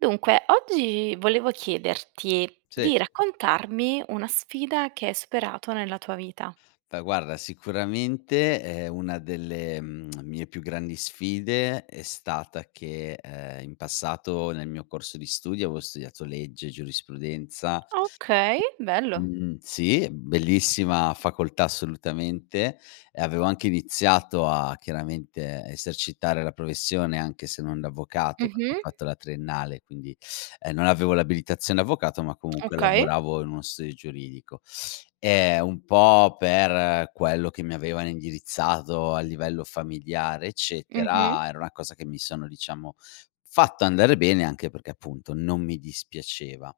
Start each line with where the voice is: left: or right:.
right: Dunque, oggi volevo chiederti
left: Sì.
right: di raccontarmi una sfida che hai superato nella tua vita.
left: Fa guarda, sicuramente, ehm, una delle, mhmm, mie più grandi sfide è stata che, uhm, in passato, nel mio corso di studio, avo studiato legge, giurisprudenza
right: Okay, bello.
left: mhmm sì, bellissima facoltà, assolutamente, e avevo anche iniziato a, chiaramente, esercitare la professione, anche se non da avvocato perché ho
right: Mh-mh.
left: fatto la triennale, quindi, ehm, non avevo l'abilitazione avvocato ma comunque
right: Okay.
left: lavoravo in uno studio giuridico. Ehm, un po' per quello che mi avevano indirizzato a livello familiare
right: Mh-mh.
left: eccetera, era una cosa che mi sono, diciamo, fatto andare bene, anche perché, appunto, non mi dispiaceva.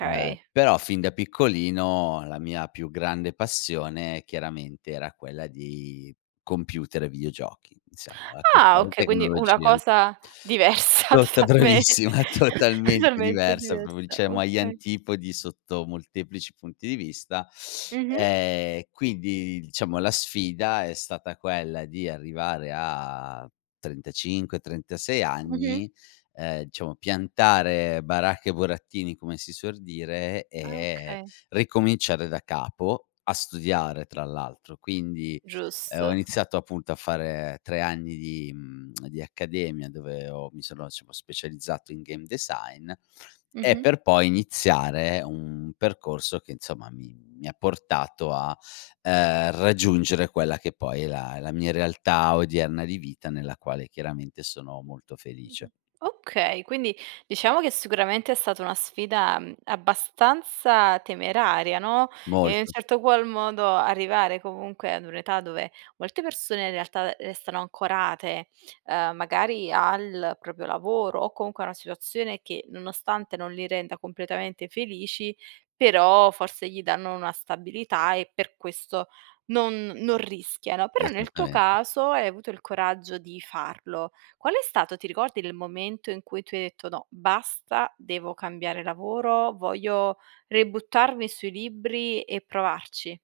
left: Uhm, però fin da piccolino la mia più grande passione, chiaramente, era quella di computer e videogiochi, diciamo. Ehm, questa
right: Ah, okay. Quindi una
left: tecnologia.
right: cosa diversa
left: Tota
right: totalmente,
left: bravissima, totalmente
right: talmente
left: diversa proprio,
right: diversa,
left: cioè mo agli
right: okay.
left: antipodi sotto molteplici punti di vista.
right: Mh-mh.
left: Ehm, quindi, diciamo, la sfida è stata quella di arrivare a 35-36
right: Mh-mh.
left: anni, ehm, diciamo, piantare baracche e burattini, come si suor dire
right: Ah,
left: e,
right: okay.
left: ricominciare da capo, a studiare tra l'altro. Quindi, uhm, ho
right: Giusto.
left: iniziato appunto a fare 3 anni di, mhmm di accademia, dove ho mi sono [unintelligible] specializzato in game design, e
right: Mh-mh.
left: per poi iniziare un percorso che, insomma, mi mi ha portato a, uhm, raggiungere quella che poi è la è la mia realtà odierna di vita nella quale, chiaramente, sono molto
right: Mh-mh,
left: felice.
right: okay. Quindi, diciamo che, sicuramente è stata una sfida, mhmm, abbastanza temeraria, no, e in un
left: Molto.
right: certo qual modo arrivare, comunque, ad un'età dove molte persone, in realtà, restano ancorate, uhm, magari al proprio lavoro o comunque a una situazione che, nonostante non li renda completamente felici, però forse gli danno una stabilità e per questo non non rischiano. Però nel tuo
left: Esattamen
right: caso hai avuto il coraggio di farlo. Qual è stato, ti ricordi, il momento in cui tu hai detto: "No. Basta. Devo cambiare lavoro. Voglio ributtarmi sui libri e provarci?"